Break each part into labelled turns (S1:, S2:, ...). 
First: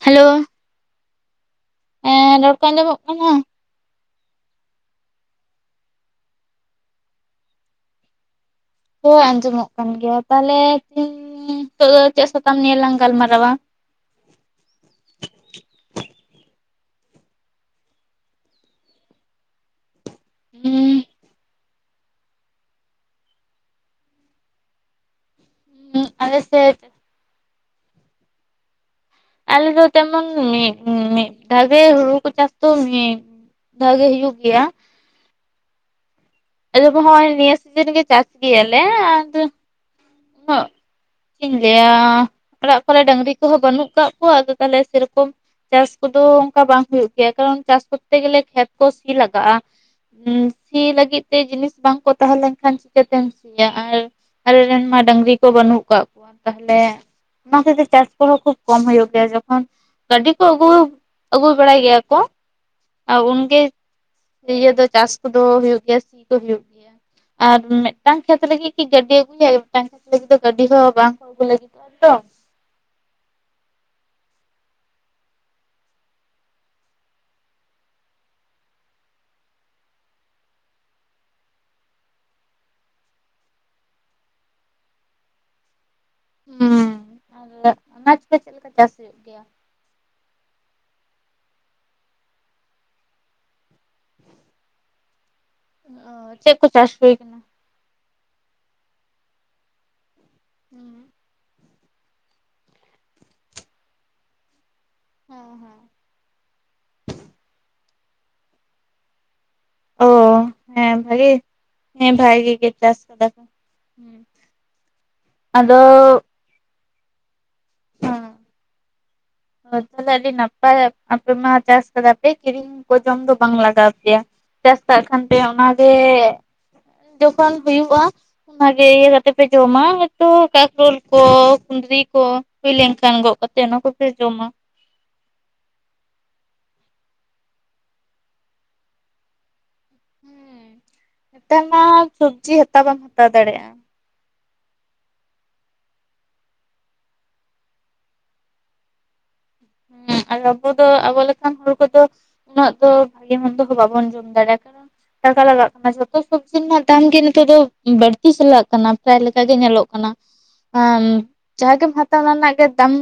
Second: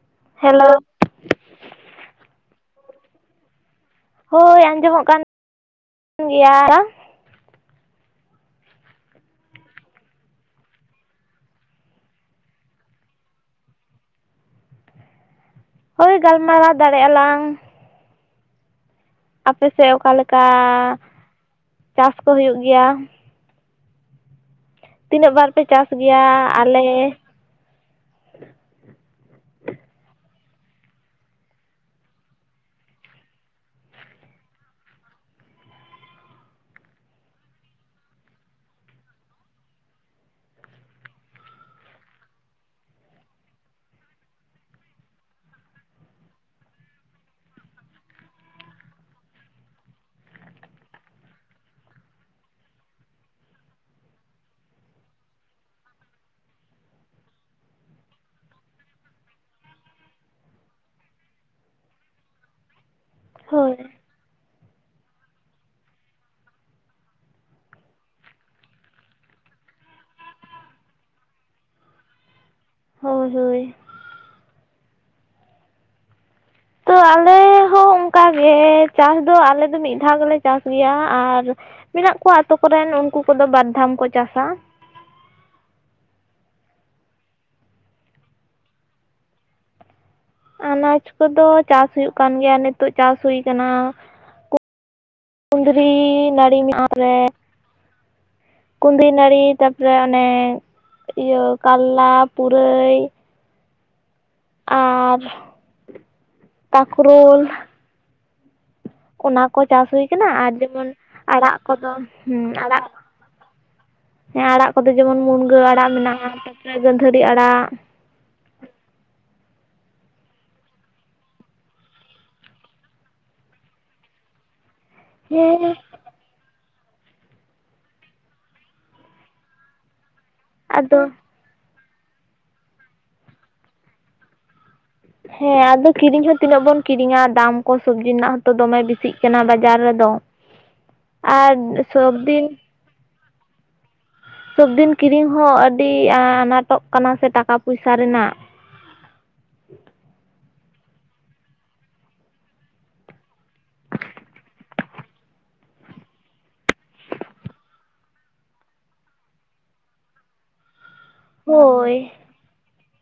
S1: Hello,
S2: hello
S1: ᱮᱸ ᱨᱚᱲ ᱠᱚ ᱟᱸᱡᱚᱢᱚᱜ ᱠᱟᱱᱟ
S2: ᱦᱳᱭ ᱟᱸᱡᱚᱢᱚᱜ ᱠᱟᱱ ᱜᱮᱭᱟ᱾
S1: ᱦᱳᱭ ᱟᱸᱡᱚᱢᱚᱜ ᱠᱟᱱ ᱜᱮᱭᱟ ᱛᱟᱦᱚᱞᱮ ᱛᱤᱦᱤᱱ ᱱᱤᱛᱚᱜ ᱫᱚ ᱪᱮᱜ ᱥᱟᱛᱟᱢ ᱱᱤᱭᱮ ᱞᱟᱝ ᱜᱟᱞᱢᱟᱨᱟᱣᱟ?
S2: ᱦᱳᱭ ᱜᱟᱞᱢᱟᱨᱟᱣ ᱫᱟᱲᱮᱭᱟᱜ ᱟᱞᱟᱝ᱾ ᱟᱯᱮ ᱥᱮᱜ ᱚᱠᱟ ᱞᱮᱠᱟ
S1: ᱩᱸ
S2: ᱪᱟᱥ ᱠᱚ ᱦᱩᱭᱩᱜ ᱜᱮᱭᱟ? ᱛᱤᱱᱟᱹᱜ ᱵᱟᱨ ᱯᱮ ᱪᱟᱥ
S1: ᱩᱸ
S2: ᱜᱮᱭᱟ
S1: ᱥᱮᱫ
S2: ᱟᱞᱮ
S1: ᱟᱞᱮ ᱫᱚ ᱡᱮᱢᱚᱱ ᱢᱤᱜ ᱢᱤᱜ ᱫᱷᱟᱣ ᱜᱮ ᱦᱩᱲᱩ ᱠᱚ ᱪᱟᱥ ᱛᱚ ᱢᱤᱜ, ᱫᱷᱟᱣ ᱜᱮ ᱦᱩᱭᱩᱜ ᱜᱮᱭᱟ᱾ ᱟᱞᱮ ᱠᱚᱦᱚᱸ ᱱᱤᱭᱟᱹ ᱥᱤᱡᱤᱱ ᱨᱮᱜᱮ ᱪᱟᱥ ᱜᱮᱭᱟᱞᱮ ᱟᱫᱚ, ᱩᱱᱟᱹᱜ, ᱪᱮᱜ ᱤᱧ ᱞᱟᱹᱭᱟ ᱚᱲᱟᱜ ᱠᱚᱨᱮ ᱰᱟᱹᱝᱨᱤ ᱠᱚᱦᱚᱸ ᱵᱟᱹᱱᱩᱜ ᱠᱟᱜ ᱠᱚᱣᱟ ᱟᱫᱚ ᱛᱟᱦᱚᱞᱮ ᱥᱮᱨᱚᱠᱚᱢ ᱪᱟᱥ ᱠᱚᱫᱚ ᱚᱝᱠᱟ ᱵᱟᱝ ᱦᱩᱭᱩᱜ ᱜᱮᱭᱟ ᱠᱟᱨᱚᱱ ᱪᱟᱥ ᱠᱚᱨᱛᱮ ᱜᱮᱞᱮ ᱠᱷᱮᱛ ᱠᱚ ᱥᱤ ᱞᱟᱜᱟᱜᱼᱟ᱾ ᱥᱤ ᱞᱟᱹᱜᱤᱫ ᱛᱮ ᱡᱤᱱᱤᱥ ᱵᱟᱝᱠᱚ ᱛᱟᱦᱮᱸ ᱞᱮᱱ ᱠᱷᱟᱱ ᱪᱤᱠᱟᱹᱛᱮᱢ ᱥᱤᱭᱟ ᱟᱨ ᱟᱞᱮ ᱨᱮᱱ ᱢᱟ ᱰᱟᱹᱟᱝᱨᱤ ᱠᱚ ᱵᱟᱹᱱᱩᱜ ᱠᱟᱜ ᱠᱚᱣᱟ ᱛᱟᱦᱚᱞᱮ ᱚᱱᱟ ᱠᱷᱟᱹᱛᱤᱨ ᱪᱟᱥ ᱠᱚᱦᱚᱸ ᱠᱷᱩᱵ ᱠᱚᱢ ᱦᱩᱭᱩᱜ ᱜᱮᱭᱟ ᱡᱚᱠᱷᱚᱱ, ᱜᱟᱹᱰᱤ ᱠᱚ ᱟᱹᱜᱩ ᱟᱹᱜᱩ ᱵᱟᱲᱟᱭ ᱜᱮᱭᱟ ᱠᱚ ᱟᱨ ᱩᱱᱜᱮ
S2: ᱦᱳᱭ
S1: ᱤᱭᱟᱹ ᱫᱚ ᱪᱟᱥ ᱠᱚᱫᱚ ᱦᱩᱭᱩᱜ ᱜᱮᱭᱟ ᱥᱤ ᱠᱚ ᱦᱩᱭᱩᱜ ᱜᱮᱭᱟ᱾ ᱟᱨ ᱢᱤᱫᱴᱟᱝ ᱠᱷᱮᱛ ᱨᱮᱜᱮ ᱠᱤ ᱜᱟᱹᱰᱤ ᱟᱹᱜᱩᱭᱟᱭ [inaudible] ᱜᱟᱹᱰᱤ ᱫᱚ ᱵᱟᱝᱠᱚ ᱟᱜᱩ ᱞᱟᱹᱜᱤᱫᱚᱜᱼᱟ ᱛᱚ
S2: ᱦᱳᱭ ᱦᱳᱭ, ᱛᱚ ᱟᱞᱮ ᱦᱚᱸ ᱚᱱᱠᱟ ᱜᱮ ᱪᱟᱥ ᱫᱚ ᱟᱞᱮ ᱫᱚ ᱢᱤᱫ ᱫᱷᱟᱣ ᱜᱮᱞᱮ ᱪᱟᱥ ᱜᱮᱭᱟ ᱟᱨ ᱢᱮᱱᱟᱜ ᱠᱚᱣᱟ ᱟᱛᱳ ᱠᱚᱨᱮᱱ ᱩᱱᱠᱩ ᱠᱚᱫᱚ ᱵᱟᱨ ᱫᱷᱟᱢ ᱠᱚ ᱪᱟᱥᱟ᱾
S1: ᱦᱩᱸ ᱟᱨ ᱚᱱᱟ ᱪᱮᱠᱟ, ᱪᱮᱜ ᱞᱮᱠᱟ ᱪᱟᱥ ᱦᱩᱭᱩᱜ ᱜᱮᱭᱟ?
S2: ᱟᱱᱟᱡ ᱠᱚᱫᱚ ᱪᱟᱥ ᱦᱩᱭᱩᱜ ᱠᱟᱱ ᱜᱮᱭᱟ ᱱᱤᱛᱚᱜ ᱪᱟᱥ ᱦᱩᱭ ᱠᱟᱱᱟ᱾ ᱠᱩᱸᱫᱽᱨᱤ
S1: ᱚ ᱪᱮᱫ
S2: ᱱᱟᱹᱲᱤ
S1: ᱠᱚ
S2: ᱢᱮᱱᱟᱜᱼᱟ
S1: ᱪᱟᱥ
S2: ᱟᱨ [inaudible]
S1: ᱦᱩᱭ
S2: ᱯᱚᱨᱮ
S1: ᱠᱟᱱᱟ
S2: ᱠᱩᱸᱫᱽᱨᱤ ᱱᱟᱹᱲᱤ ᱛᱟᱯᱚᱨᱮ ᱚᱱᱮ
S1: ᱦᱩᱸ
S2: ᱤᱭᱟᱹ ᱠᱟᱨᱞᱟ ᱯᱩᱨᱟᱹᱭ, ᱟᱨ
S1: ᱦᱮᱸ ᱦᱮᱸ
S2: ᱛᱟᱠᱨᱩᱞ ᱚᱱᱟ ᱠᱚ ᱪᱟᱥ ᱦᱩᱭ
S1: ᱚ
S2: ᱠᱟᱱᱟ ᱟᱨ ᱡᱮᱢᱚᱱ
S1: ᱦᱮᱸ ᱵᱷᱟᱜᱮ
S2: ᱟᱲᱟᱜ ᱠᱚᱫᱚ
S1: ᱦᱮᱸ ᱵᱷᱟᱜᱮ
S2: ᱦᱩᱸ
S1: ᱜᱮ
S2: ᱟᱲᱟᱜ,
S1: ᱪᱟᱥ ᱠᱟᱫᱟ ᱠᱚ ᱦᱩᱸ
S2: ᱦᱮᱸ ᱟᱲᱟᱜ ᱠᱚᱫᱚ ᱡᱮᱢᱚᱱ ᱢᱩᱱᱜᱟᱹ
S1: ᱟᱫᱚ
S2: ᱟᱲᱟᱜ ᱢᱮᱱᱟᱜᱼᱟ ᱛᱟᱯᱚᱨᱮ ᱜᱟᱺᱫᱷᱟᱹᱨᱤ ᱟᱲᱟᱜ᱾
S1: ᱦᱚ ᱛᱟᱦᱚᱞᱮ ᱟᱹᱰᱤ ᱱᱟᱯᱟᱭ ᱟᱯᱮ ᱢᱟ ᱪᱟᱥ ᱠᱟᱫᱟ ᱯᱮ ᱠᱤᱨᱤᱧ ᱠᱚ ᱡᱚᱢ ᱫᱚ ᱵᱟᱝ ᱞᱟᱜᱟᱣ ᱟᱯᱮᱭᱟ᱾ ᱪᱟᱥ ᱠᱟᱜ ᱠᱷᱟᱱ ᱯᱮ
S2: ᱦᱮᱸ
S1: ᱚᱱᱟᱜᱮ ᱡᱚᱠᱷᱚᱱ ᱦᱩᱭᱩᱜᱼᱟ ᱚᱱᱟ ᱜᱮ ᱤᱭᱟᱹ ᱠᱟᱛᱮ ᱯᱮ ᱡᱚᱢᱟ ᱦᱚᱭᱛᱚ ᱠᱟᱠᱨᱞ
S2: ᱟᱫᱚ
S1: ᱠᱚ ᱠᱩᱸᱫᱽᱨᱤ ᱠᱚ ᱦᱩᱭ ᱞᱮᱱ ᱠᱷᱟᱱ ᱜᱚᱜ ᱠᱟᱛᱮᱜ ᱚᱱᱟ ᱠᱚᱯᱮ ᱡᱚᱢᱟ᱾
S2: ᱦᱮᱸ ᱟᱫᱚ ᱠᱤᱨᱤᱧ ᱦᱚᱸ ᱛᱤᱱᱟᱹᱜ ᱵᱚᱱ ᱠᱤᱨᱤᱧᱟ ᱫᱟᱢ ᱠᱚ ᱥᱚᱵᱽᱡᱤ ᱨᱮᱱᱟᱜ ᱦᱚᱸᱛᱚ ᱫᱚᱢᱮ ᱵᱤᱥᱤᱜ ᱠᱟᱱᱟ ᱵᱟᱡᱟᱨ ᱨᱮ ᱫᱚ
S1: ᱦᱮᱸ
S2: ᱟᱨ
S1: ᱱᱮᱛᱟᱨ ᱢᱟ
S2: ᱥᱚᱵᱫᱤᱱ,
S1: ᱥᱚᱵᱽᱡᱤ ᱦᱟᱛᱟᱣ ᱵᱟᱢ ᱦᱟᱛᱟᱣ ᱫᱟᱲᱮᱭᱟᱜᱼᱟ᱾
S2: ᱥᱚᱵᱫᱤᱱ ᱠᱤᱨᱤᱧ ᱦᱚᱸ ᱟᱹᱰᱤ ᱟᱱᱟᱴᱚᱜ ᱠᱟᱱᱟ ᱥᱮ ᱴᱟᱠᱟ ᱯᱚᱭᱥᱟ ᱨᱮᱱᱟᱜ
S1: ᱦᱮᱸ ᱟᱨ ᱟᱵᱚ ᱫᱚ ᱟᱵᱚ ᱞᱮᱠᱟᱱ ᱦᱚᱲ ᱠᱚ ᱫᱚ ᱩᱱᱟᱹᱜ ᱫᱚ ᱵᱷᱟᱜᱮ ᱢᱚᱱᱫᱚ ᱦᱚᱸ ᱵᱟᱵᱚᱱ ᱡᱚᱢ ᱫᱟᱲᱮᱭᱟᱜ ᱠᱟᱨᱚᱱ ᱴᱟᱠᱟ ᱞᱟᱜᱟᱜ ᱠᱟᱱᱟ ᱡᱷᱚᱛᱚ ᱥᱚᱵᱽᱡᱤ ᱨᱮᱱᱟᱜ ᱫᱟᱢ ᱜᱮ ᱱᱤᱛᱚᱜ ᱫᱚ ᱵᱟᱹᱲᱛᱤ ᱪᱟᱞᱟᱜ ᱠᱟᱱᱟ᱾ ᱯᱨᱟᱭ ᱞᱮᱠᱟᱜᱮ ᱧᱮᱞᱚᱜ ᱠᱟᱱᱟ ᱟᱢ ᱡᱟᱦᱟᱸᱜᱮᱢ
S2: ᱦᱳᱭ
S1: ᱦᱟᱛᱟᱣᱟ ᱚᱱᱟ ᱨᱮᱱᱟᱜ ᱜᱮ ᱫᱟᱢ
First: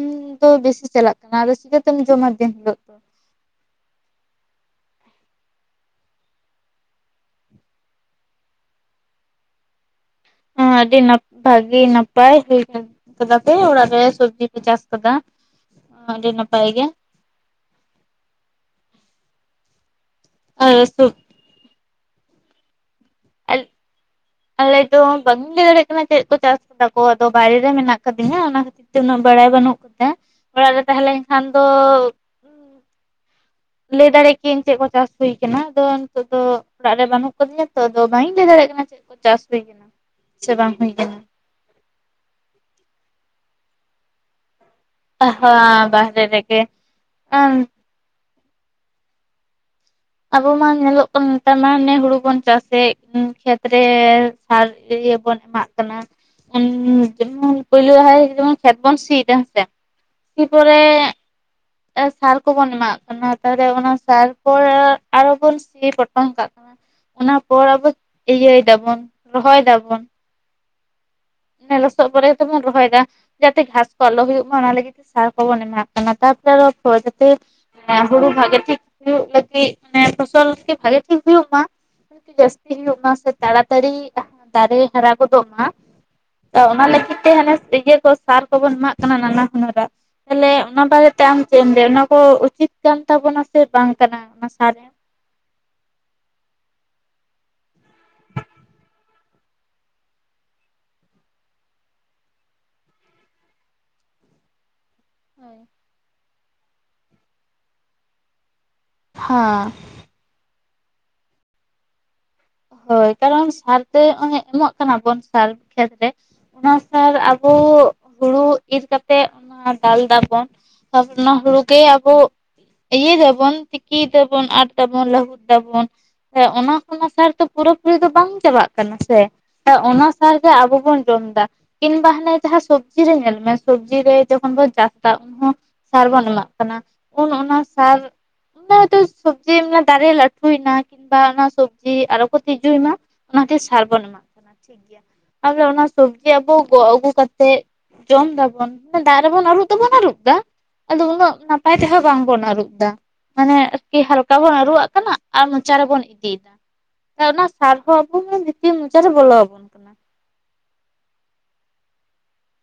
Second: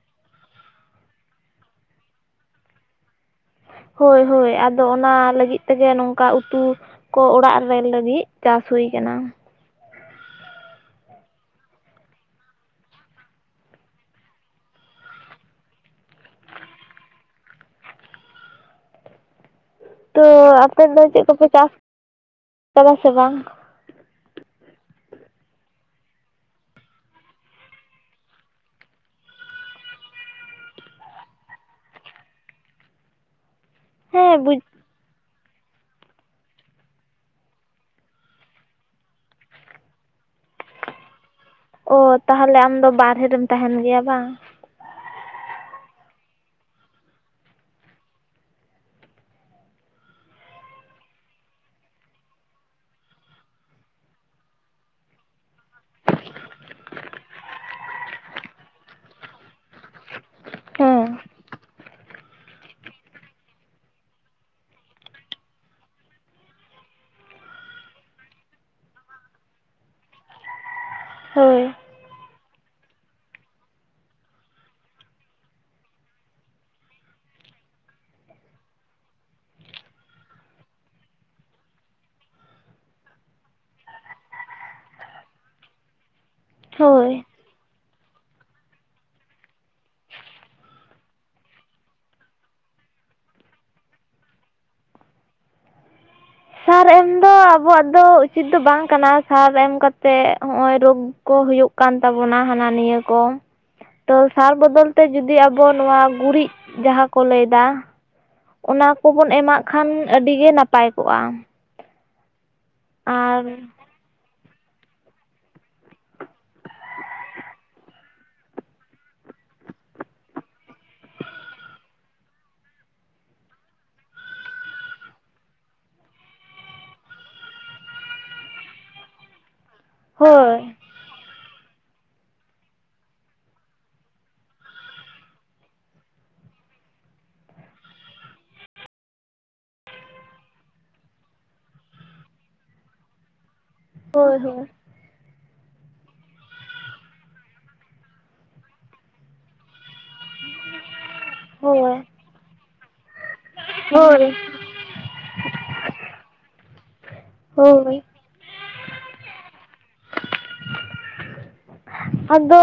S1: ᱫᱚ ᱵᱮᱥᱤ ᱪᱟᱞᱟᱜ ᱠᱟᱱᱟ ᱟᱫᱚ ᱪᱤᱠᱟᱹᱛᱮᱢ ᱡᱚᱢᱟ ᱫᱤᱱ ᱦᱤᱞᱟᱹᱜ᱾
S2: ᱦᱳᱭ ᱦᱳᱭ ᱟᱫᱚ ᱚᱱᱟ ᱞᱟᱹᱜᱤᱫ ᱛᱮ ᱜᱮ ᱱᱚᱝᱠᱟ ᱩᱛᱩ ᱠᱚ ᱚᱲᱟᱜ ᱨᱮᱞ ᱞᱟᱹᱜᱤᱫ ᱪᱟᱥ ᱦᱩᱭ ᱠᱟᱱᱟ
S1: ᱦᱚᱸ ᱟᱹᱰᱤ ᱱᱟᱯ ᱵᱷᱟᱹᱜᱤ ᱱᱟᱯᱟᱭ ᱦᱩᱭ ᱠᱟᱱᱟ᱾ ᱠᱟᱫᱟ ᱯᱮ ᱚᱲᱟᱜ ᱨᱮ ᱥᱚᱵᱽᱡᱤ ᱯᱮ ᱪᱟᱥ ᱠᱟᱫᱟ ᱟᱹᱰᱤ ᱱᱟᱯᱟᱭ ᱜᱮ᱾
S2: ᱛᱚ
S1: ᱟᱨ
S2: ᱟᱯᱮ ᱫᱚ
S1: ᱥᱚᱵ
S2: ᱪᱮᱫ ᱠᱚᱯᱮ ᱪᱟᱥ ᱠᱟᱫᱟ ᱥᱮ ᱵᱟᱝ?
S1: [inaudible] ᱟᱞᱮ ᱫᱚ ᱵᱟᱧ ᱞᱟᱹᱭ ᱫᱟᱲᱮᱭᱟᱜ ᱠᱟᱱᱟ ᱪᱮᱫ ᱠᱚ ᱪᱟᱥ ᱠᱟᱫᱟ ᱠᱚ ᱟᱫᱚ ᱵᱟᱭᱨᱮ ᱨᱮ ᱢᱮᱱᱟᱜ ᱟᱠᱟᱫᱤᱧᱟ ᱚᱱᱟ ᱠᱷᱟᱹᱛᱤᱨ ᱛᱮ ᱩᱱᱟᱹᱜ ᱵᱟᱲᱟᱭ ᱵᱟᱹᱱᱩᱜ ᱛᱤᱧᱟ ᱚᱲᱟᱜ ᱨᱮ ᱛᱟᱦᱮᱸ ᱞᱮᱱ ᱠᱷᱟᱱ ᱫᱚ ᱞᱟᱹᱭ ᱫᱟᱲᱮ
S2: ᱦᱮᱸ ᱵᱩᱡ
S1: ᱠᱤᱭᱟᱹᱧ ᱪᱮᱫ ᱠᱚ ᱪᱟᱥ ᱦᱩᱭ ᱟᱠᱟᱱᱟ ᱫᱚ ᱱᱤᱛᱚᱜ ᱫᱚ ᱚᱲᱟᱜ ᱨᱮ ᱵᱟᱹᱱᱩᱜ ᱠᱟᱫᱤᱧᱟ ᱛᱚ ᱟᱫᱚ ᱵᱟᱝ ᱤᱧ ᱞᱟᱹᱭ ᱫᱟᱲᱮᱭᱟᱜ ᱠᱟᱱᱟ ᱪᱮᱫ ᱠᱚ ᱪᱟᱥ ᱦᱩᱭ ᱠᱟᱱᱟ᱾ ᱪᱮ ᱵᱟᱝ ᱦᱩᱭ ᱠᱟᱱᱟ,
S2: ᱚ ᱛᱟᱦᱚᱞᱮᱮ ᱟᱢ ᱫᱚ ᱵᱟᱨᱦᱮ ᱨᱮᱢ ᱛᱟᱦᱮᱱ ᱜᱮᱭᱟ ᱵᱟᱝ?
S1: [unintelligible] ᱵᱟᱦᱨᱮ ᱨᱮ ᱜᱮ ᱟᱵᱚ ᱢᱟ ᱧᱮᱞᱚᱜ ᱠᱟᱱ ᱱᱮᱛᱟᱨ ᱢᱟ ᱱᱮ ᱦᱩᱲᱩ ᱵᱚᱱ ᱪᱟᱥᱮᱜ ᱠᱷᱮᱛ ᱨᱮ ᱥᱟᱨ ᱤᱭᱟᱹ ᱵᱚᱱ ᱮᱢᱟᱜ ᱠᱟᱱᱟ ᱩᱸᱻ ᱡᱮᱢᱚᱱ ᱯᱳᱭᱞᱳ ᱫᱷᱟᱣ ᱡᱮᱢᱚᱱ ᱠᱷᱮᱛ ᱵᱚᱱ ᱥᱤ ᱫᱟ ᱦᱮᱸ ᱥᱮ ᱥᱤ ᱯᱚᱨᱮ
S2: ᱦᱮᱸ
S1: ᱥᱟᱨ ᱠᱚᱵᱚᱱ ᱮᱢᱟᱜ ᱠᱟᱱᱟ ᱛᱟᱨᱮ ᱚᱱᱟ ᱥᱟᱨ ᱯᱚᱨ ᱟᱨᱚ ᱵᱚᱱ ᱥᱤ ᱯᱚᱴᱚᱢ ᱠᱟᱜ ᱠᱟᱱᱟ ᱚᱱᱟ ᱯᱚᱨ ᱟᱵᱚ ᱤᱭᱟᱹᱭ ᱫᱟᱵᱚᱱ ᱨᱚᱦᱚᱭ ᱫᱟᱵᱚᱱ
S2: ᱦᱳᱭ
S1: ᱞᱚᱥᱚᱜ ᱯᱚᱨᱮ ᱜᱮᱛᱚ ᱵᱚᱱ ᱨᱚᱦᱚᱭ ᱫᱟ ᱡᱟᱛᱮ ᱜᱷᱟᱥ ᱠᱚ ᱟᱞᱚ ᱦᱩᱭᱩᱜ ᱢᱟ ᱚᱱᱟ ᱞᱟᱹᱜᱤᱫ ᱛᱮ ᱥᱟᱨ ᱠᱚᱵᱚᱱ ᱮᱢᱟᱜ ᱠᱟᱱᱟ ᱛᱟᱯᱚᱨᱮ ᱟᱨᱚ ᱯᱚᱨᱮ ᱡᱟᱛᱮ ᱦᱮᱸ ᱦᱩᱲᱩ ᱵᱷᱟᱜᱮ ᱴᱷᱤᱠ ᱦᱩᱭᱩᱜ ᱞᱟᱹᱜᱤᱫ ᱢᱟᱱᱮ ᱯᱷᱚᱥᱚᱞ ᱟᱨᱠᱤ ᱵᱷᱟᱜᱮ ᱴᱷᱤᱠ ᱦᱩᱭᱩᱜ ᱢᱟ, ᱡᱟᱹᱥᱛᱤ ᱧᱚᱜ ᱢᱟ ᱥᱮ ᱛᱟᱲᱟᱛᱟᱲᱤ ᱫᱟᱨᱮ ᱦᱟᱨᱟ ᱜᱚᱫᱚᱜ ᱢᱟ ᱛᱚ ᱚᱱᱟ
S2: ᱦᱳᱭ᱾
S1: ᱞᱟᱹᱜᱤᱫ ᱛᱮ ᱦᱟᱱᱮ ᱤᱭᱟᱹ ᱠᱚ ᱥᱟᱨ ᱠᱚᱵᱚᱱ ᱮᱢᱟᱜ ᱠᱟᱱᱟ ᱱᱟᱱᱟ ᱦᱩᱱᱟᱹᱨ ᱟᱜ ᱛᱟᱦᱞᱮ ᱚᱱᱟ ᱵᱟᱨᱮᱛᱮ ᱟᱢ ᱪᱮᱫ ᱮᱢ ᱞᱟᱹᱭᱟ ᱚᱱᱟ ᱠᱚ ᱩᱪᱤᱛ ᱠᱟᱱ ᱛᱟᱵᱚᱱᱟ ᱥᱮ ᱵᱟᱝ ᱠᱟᱱᱟ ᱚᱱᱟ ᱥᱟᱨ?
S2: ᱥᱟᱨ ᱮᱢ ᱫᱚ ᱟᱵᱚᱣᱟᱜ ᱫᱚ ᱩᱪᱤᱛ ᱫᱚ ᱵᱟᱝ ᱠᱟᱱᱟ ᱥᱟᱨ ᱮᱢ ᱠᱟᱛᱮ ᱦᱚᱜ-ᱚᱭ ᱨᱳᱜᱽ ᱠᱚ ᱦᱩᱭᱩᱜ ᱠᱟᱱ ᱛᱟᱵᱚᱱᱟ ᱦᱟᱱᱟ ᱱᱤᱭᱟᱹ ᱠᱚ ᱛᱚ ᱥᱟᱨ ᱵᱚᱫᱚᱞ ᱛᱮ ᱡᱩᱫᱤ
S1: ᱦᱳᱭ᱾
S2: ᱟᱵᱚ ᱱᱚᱣᱟ ᱜᱩᱨᱤᱡ ᱡᱟᱦᱟᱸ ᱠᱚ ᱞᱟᱹᱭ ᱫᱟ ᱚᱱᱟ ᱠᱚᱵᱚᱱ ᱮᱢᱟᱜ
S1: ᱦᱮᱸ
S2: ᱠᱷᱟᱱ ᱟᱹᱰᱤ ᱜᱮ ᱱᱟᱯᱟᱭ ᱠᱚᱜ-ᱟ
S1: ᱦᱳᱭ ᱠᱟᱨᱚᱱ ᱥᱟᱨ ᱛᱮ ᱚᱱᱮ ᱮᱢᱟᱜ ᱠᱟᱱᱟ ᱵᱚᱱ ᱥᱟᱨ ᱠᱷᱮᱛ ᱨᱮ ᱚᱱᱟ ᱥᱟᱨ ᱟᱵᱚ ᱦᱩᱲᱩ ᱤᱨ ᱠᱟᱛᱮᱜ ᱚᱱᱟ ᱫᱟᱞ ᱫᱟᱵᱚᱱ ᱛᱟᱨ ᱯᱚᱨᱮ ᱚᱱᱟ ᱦᱩᱲᱩ ᱜᱮ ᱟᱵᱚ ᱤᱭᱟᱹᱭ ᱫᱟᱵᱚᱱ ᱛᱤᱠᱤᱭ ᱫᱟᱵᱚᱱ ᱟᱨ ᱫᱟᱵᱚᱱ ᱞᱟᱹᱦᱩᱫ ᱫᱟᱵᱚᱱ ᱚᱱᱟ ᱠᱷᱚᱱᱟᱜ ᱯᱩᱨᱟᱹ ᱯᱩᱨᱤ ᱫᱚ ᱵᱟᱝ ᱪᱟᱵᱟᱜ ᱠᱟᱱᱟ ᱥᱮ ᱚᱱᱟ ᱥᱟᱨ ᱜᱮ
S2: ᱦᱳᱭ
S1: ᱟᱵᱚ ᱵᱚᱱ ᱡᱚᱢ ᱫᱟ ᱠᱤᱱᱵᱟ ᱦᱟᱱᱮ ᱡᱟᱦᱟᱸ ᱥᱚᱵᱽᱡᱤ ᱨᱮ ᱧᱮᱞ ᱢᱮ ᱥᱚᱵᱽᱡᱤ ᱨᱮ ᱡᱚᱠᱷᱚᱱ ᱵᱚᱱ ᱪᱟᱥ ᱫᱟ ᱩᱱ ᱥᱟᱨ ᱵᱚᱱ ᱮᱢᱟᱜ ᱠᱟᱱᱟ ᱩᱱ ᱚᱱᱟ ᱥᱟᱨ ᱠᱤᱢᱵᱟ ᱦᱚᱭᱛᱚ ᱥᱚᱵᱽᱡᱤ ᱫᱟᱨᱮ ᱞᱟᱹᱴᱷᱩᱭ ᱱᱟ ᱠᱤᱢᱵᱟ ᱚᱱᱟ ᱥᱚᱵᱽᱡᱤ ᱟᱨᱚ ᱠᱚ ᱛᱤᱡᱩᱭ ᱢᱟ ᱚᱱᱟ ᱠᱷᱟᱹᱛᱤᱨ ᱥᱟᱨ ᱵᱚᱱ ᱮᱢᱟᱜ
S2: ᱦᱳᱭ
S1: ᱠᱟᱱᱟ
S2: ᱦᱳᱭ
S1: ᱴᱷᱤᱠ ᱜᱮᱭᱟ ᱟᱫᱚ ᱚᱱᱟ ᱥᱚᱵᱽᱡᱤ ᱟᱵᱚ ᱜᱚᱜ ᱟᱹᱜᱩ ᱠᱟᱛᱮᱜ ᱡᱚᱢ ᱫᱟᱵᱚᱱ ᱫᱟᱜ ᱨᱮᱵᱚᱱ ᱟᱹᱨᱩᱵ ᱫᱚᱵᱚᱱ ᱟᱨ ᱫᱟ ᱟᱫᱚ ᱩᱱᱟᱹᱜ ᱱᱟᱯᱟᱭ ᱛᱮᱸᱦᱚ
S2: ᱦᱳᱭ
S1: ᱵᱟᱝᱵᱚᱱ ᱟᱹᱨᱩᱵ ᱫᱟ ᱢᱟᱱᱮ ᱟᱨᱠᱤ
S2: ᱦᱳᱭ
S1: ᱦᱟᱞᱠᱟ ᱵᱚᱱ ᱟᱹᱨᱩᱜ ᱟᱜ ᱠᱟᱱᱟ ᱟᱨ ᱢᱚᱪᱟ ᱨᱮᱵᱚᱱ ᱤᱫᱤᱭ ᱫᱟ ᱚᱱᱟ ᱥᱟᱨ ᱦᱚᱸ
S2: ᱦᱳᱭ
S1: ᱟᱵᱚ ᱵᱷᱤᱛᱤᱨ ᱢᱚᱪᱟ ᱨᱮ ᱵᱚᱞᱚ ᱟᱵᱚᱱ ᱠᱟᱱᱟ [inaudible]
S2: [inaudible] ᱟᱫᱚ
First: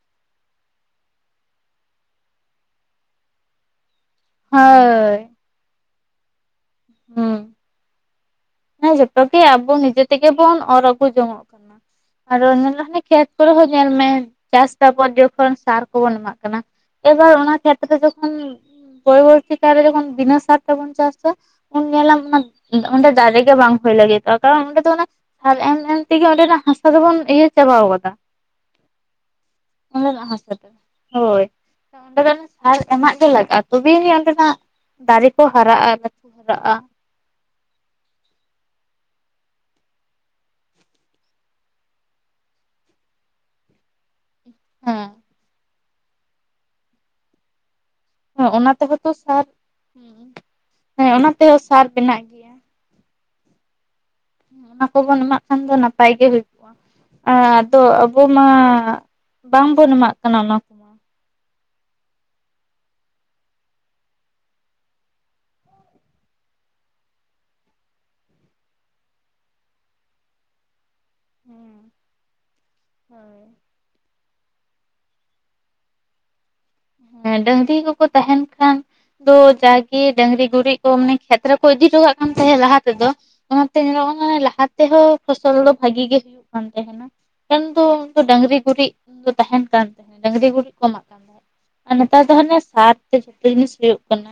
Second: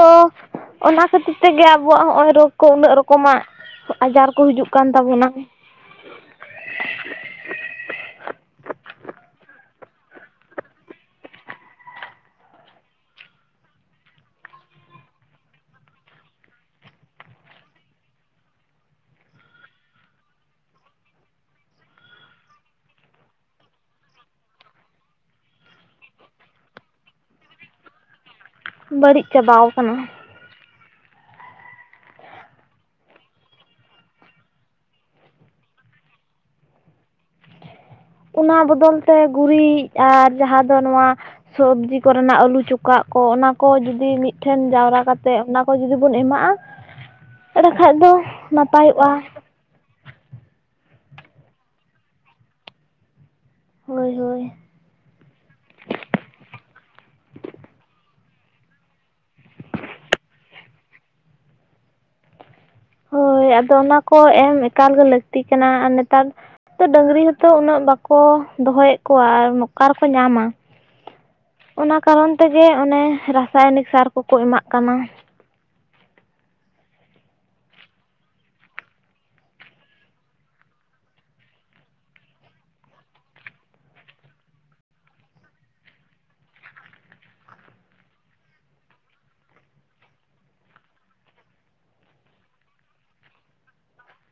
S2: ᱚᱱᱟ ᱠᱷᱟᱹᱛᱤᱨ ᱛᱮᱜᱮ ᱟᱵᱚᱣᱟᱜ ᱦᱚᱸᱜᱼᱚᱭ ᱨᱳᱜᱽ ᱠᱚ ᱩᱱᱟᱹᱜ ᱨᱚᱠᱚᱢᱟᱜ, ᱟᱡᱟᱨ ᱠᱚ ᱦᱤᱡᱩᱜ ᱠᱟᱱ
S1: ᱦᱳᱭ
S2: ᱛᱟᱵᱚᱱᱟ᱾
S1: ᱦᱩᱸ, ᱦᱮᱸ ᱡᱷᱚᱛᱚ ᱜᱮ ᱟᱵᱚ ᱱᱤᱡᱮ ᱛᱮᱜᱮ ᱵᱚᱱ ᱚᱨ ᱟᱹᱜᱩ ᱡᱚᱝ ᱟᱨ [inaudible] ᱠᱷᱮᱛ ᱠᱚᱨᱮ ᱦᱚᱸ ᱧᱮᱞ ᱢᱮ, ᱪᱟᱥ ᱵᱟᱵᱚᱫ ᱡᱚᱠᱷᱚᱱ ᱥᱟᱨ ᱠᱚᱵᱚᱱ ᱮᱢᱟᱜ ᱠᱟᱱᱟ ᱮᱵᱟᱨ ᱚᱱᱟ ᱠᱷᱮᱛ ᱨᱮ ᱡᱚᱠᱷᱚᱱ᱾ ᱯᱚᱨᱚᱵᱚᱨᱛᱤ ᱠᱟᱞᱨᱮ ᱡᱚᱠᱷᱚᱱ ᱵᱤᱱᱟ ᱥᱟᱨ ᱛᱮᱵᱚᱱ ᱪᱟᱥ ᱫᱟ, ᱩᱱ ᱧᱮᱞᱟᱢ ᱚᱱᱟ ᱚᱸᱰᱮ ᱰᱟᱨᱮ ᱜᱮ ᱵᱟᱝ ᱦᱳᱭ ᱞᱟᱹᱜᱤᱛᱚᱜ-ᱟ ᱠᱟᱨᱚᱱ ᱚᱸᱰᱮ ᱫᱚ ᱚᱱᱟ ᱥᱟᱨ ᱮᱢ ᱮᱢ ᱛᱮᱜᱮ ᱚᱸᱰᱮᱱᱟᱜ ᱦᱟᱥᱟ ᱫᱚᱵᱚᱱ ᱤᱭᱟᱹ ᱪᱟᱵᱟᱣ ᱠᱟᱫᱟ᱾
S2: ᱵᱟᱹᱲᱤᱜ ᱪᱟᱵᱟᱣ ᱠᱟᱱᱟ᱾
S1: ᱚᱸᱰᱮᱱᱟᱜ ᱦᱟᱥᱟ ᱦᱳᱭ ᱚᱸᱰᱮ ᱫᱚ ᱥᱟᱨ ᱮᱢᱟᱜ ᱜᱮ ᱞᱟᱜᱟᱜᱼᱟ᱾ ᱛᱚᱵᱮ ᱟᱹᱱᱤᱡ ᱚᱸᱰᱮᱱᱟᱜ ᱫᱟᱨᱮ ᱠᱚ ᱦᱟᱨᱟᱜᱼᱟ᱾ [unintelligible]
S2: ᱚᱱᱟ ᱵᱚᱫᱚᱞ ᱛᱮ ᱜᱩᱲᱤᱡ, ᱟᱨ ᱡᱟᱦᱟᱸ ᱫᱚ ᱱᱚᱣᱟ ᱥᱚᱵᱽᱡᱤ ᱠᱚᱨᱮᱱᱟᱜ ᱟᱹᱞᱩ ᱪᱚᱠᱟᱜ ᱠᱚ ᱚᱱᱟ ᱠᱚ ᱡᱩᱫᱤ ᱢᱤᱫ ᱴᱷᱮᱱ ᱡᱟᱣᱨᱟ
S1: ᱦᱮᱸ
S2: ᱠᱟᱛᱮᱜ ᱚᱱᱟ ᱠᱚ ᱡᱩᱫᱤ ᱵᱚᱱ ᱮᱢᱟᱜᱼᱟ᱾ ᱮᱸᱰᱮ ᱠᱷᱟᱡ ᱫᱚ
S1: ᱦᱮᱸ ᱚᱱᱟ ᱛᱮᱦᱚᱸ
S2: ᱱᱟᱯᱟᱭᱚᱜᱼᱟ
S1: ᱛᱚ ᱥᱟᱨ, ᱦᱮᱸ ᱚᱱᱟ ᱛᱮᱦᱚᱸ ᱥᱟᱨ ᱵᱮᱱᱟᱜ ᱜᱮᱭᱟ᱾
S2: ᱦᱳᱭ ᱦᱳᱭ᱾
S1: ᱚᱱᱟ ᱠᱚᱵᱚᱱ ᱮᱢᱟᱜ ᱠᱷᱟᱱ ᱫᱚ ᱱᱟᱯᱟᱭ ᱜᱮ ᱦᱩᱭᱩᱜ [inaudible] ᱟᱻ ᱛᱚ ᱟᱵᱚ ᱢᱟ ᱵᱟᱝ ᱵᱚᱱ ᱮᱢᱟᱜ ᱠᱟᱱᱟ ᱚᱱᱟ ᱠᱚ᱾
S2: ᱦᱳᱭ ᱟᱫᱚ ᱚᱱᱟ ᱠᱚ ᱮᱢ ᱮᱠᱟᱞ ᱜᱮ ᱞᱟᱹᱠᱛᱤ ᱠᱟᱱᱟ ᱟᱨ ᱱᱮᱛᱟᱨ ᱛᱚ ᱰᱟᱺᱝᱨᱤ ᱦᱚᱸᱛᱚ ᱩᱱᱟᱹᱜ ᱵᱟᱠᱚ ᱫᱚᱦᱚᱭᱮᱫ ᱠᱚᱣᱟ ᱟᱨ ᱱᱚᱠᱟ ᱨᱮᱠᱚ ᱧᱟᱢᱟ᱾ ᱚᱱᱟ ᱠᱟᱨᱚᱱ ᱛᱮᱜᱮ ᱚᱱᱮ ᱨᱟᱥᱟᱭᱚᱱᱤᱠ ᱥᱟᱨ ᱠᱚ ᱠᱚ ᱮᱢᱟᱜ ᱠᱟᱱᱟ᱾
S1: ᱦᱮᱸ ᱰᱟᱺᱝᱨᱤ ᱠᱚ ᱠᱚ ᱛᱟᱦᱮᱱ ᱠᱷᱟᱱ ᱫᱚ ᱡᱟᱜᱮ ᱰᱟᱺᱝᱨᱤ ᱜᱩᱨᱤᱡ ᱠᱚ ᱢᱟᱱᱮ ᱠᱷᱮᱛ ᱨᱮᱠᱚ ᱤᱫᱤ ᱦᱚᱴᱚ ᱠᱟᱜ ᱠᱟᱱ ᱛᱟᱦᱮᱸᱫ ᱞᱟᱦᱟ ᱛᱮᱫᱚ᱾ ᱚᱱᱟᱛᱮ ᱧᱮᱞᱚᱜᱼᱟ ᱞᱟᱦᱟ ᱛᱮᱦᱚᱸ ᱯᱷᱚᱥᱚᱞ ᱫᱚ ᱵᱷᱟᱹᱜᱤ ᱜᱮ ᱦᱩᱭᱩᱜ ᱠᱟᱱ ᱛᱟᱦᱮᱸᱱᱟ᱾ ᱢᱮᱱᱫᱚ ᱩᱱᱫᱚ ᱰᱟᱺᱝᱨᱤ ᱜᱩᱨᱤᱡ ᱫᱚ ᱛᱟᱦᱮᱱ ᱠᱟᱱ ᱰᱟᱺᱝᱨᱤ ᱜᱩᱨᱤᱡ ᱠᱚ ᱮᱢᱟᱜ ᱛᱟᱦᱮᱸᱫ ᱟᱨ ᱱᱮᱛᱟᱨ ᱫᱚ ᱦᱟᱱᱮ ᱥᱟᱨ ᱛᱮ ᱡᱷᱚᱛᱚ ᱡᱤᱱᱤᱥ ᱦᱩᱭᱩᱜ ᱠᱟᱱᱟ᱾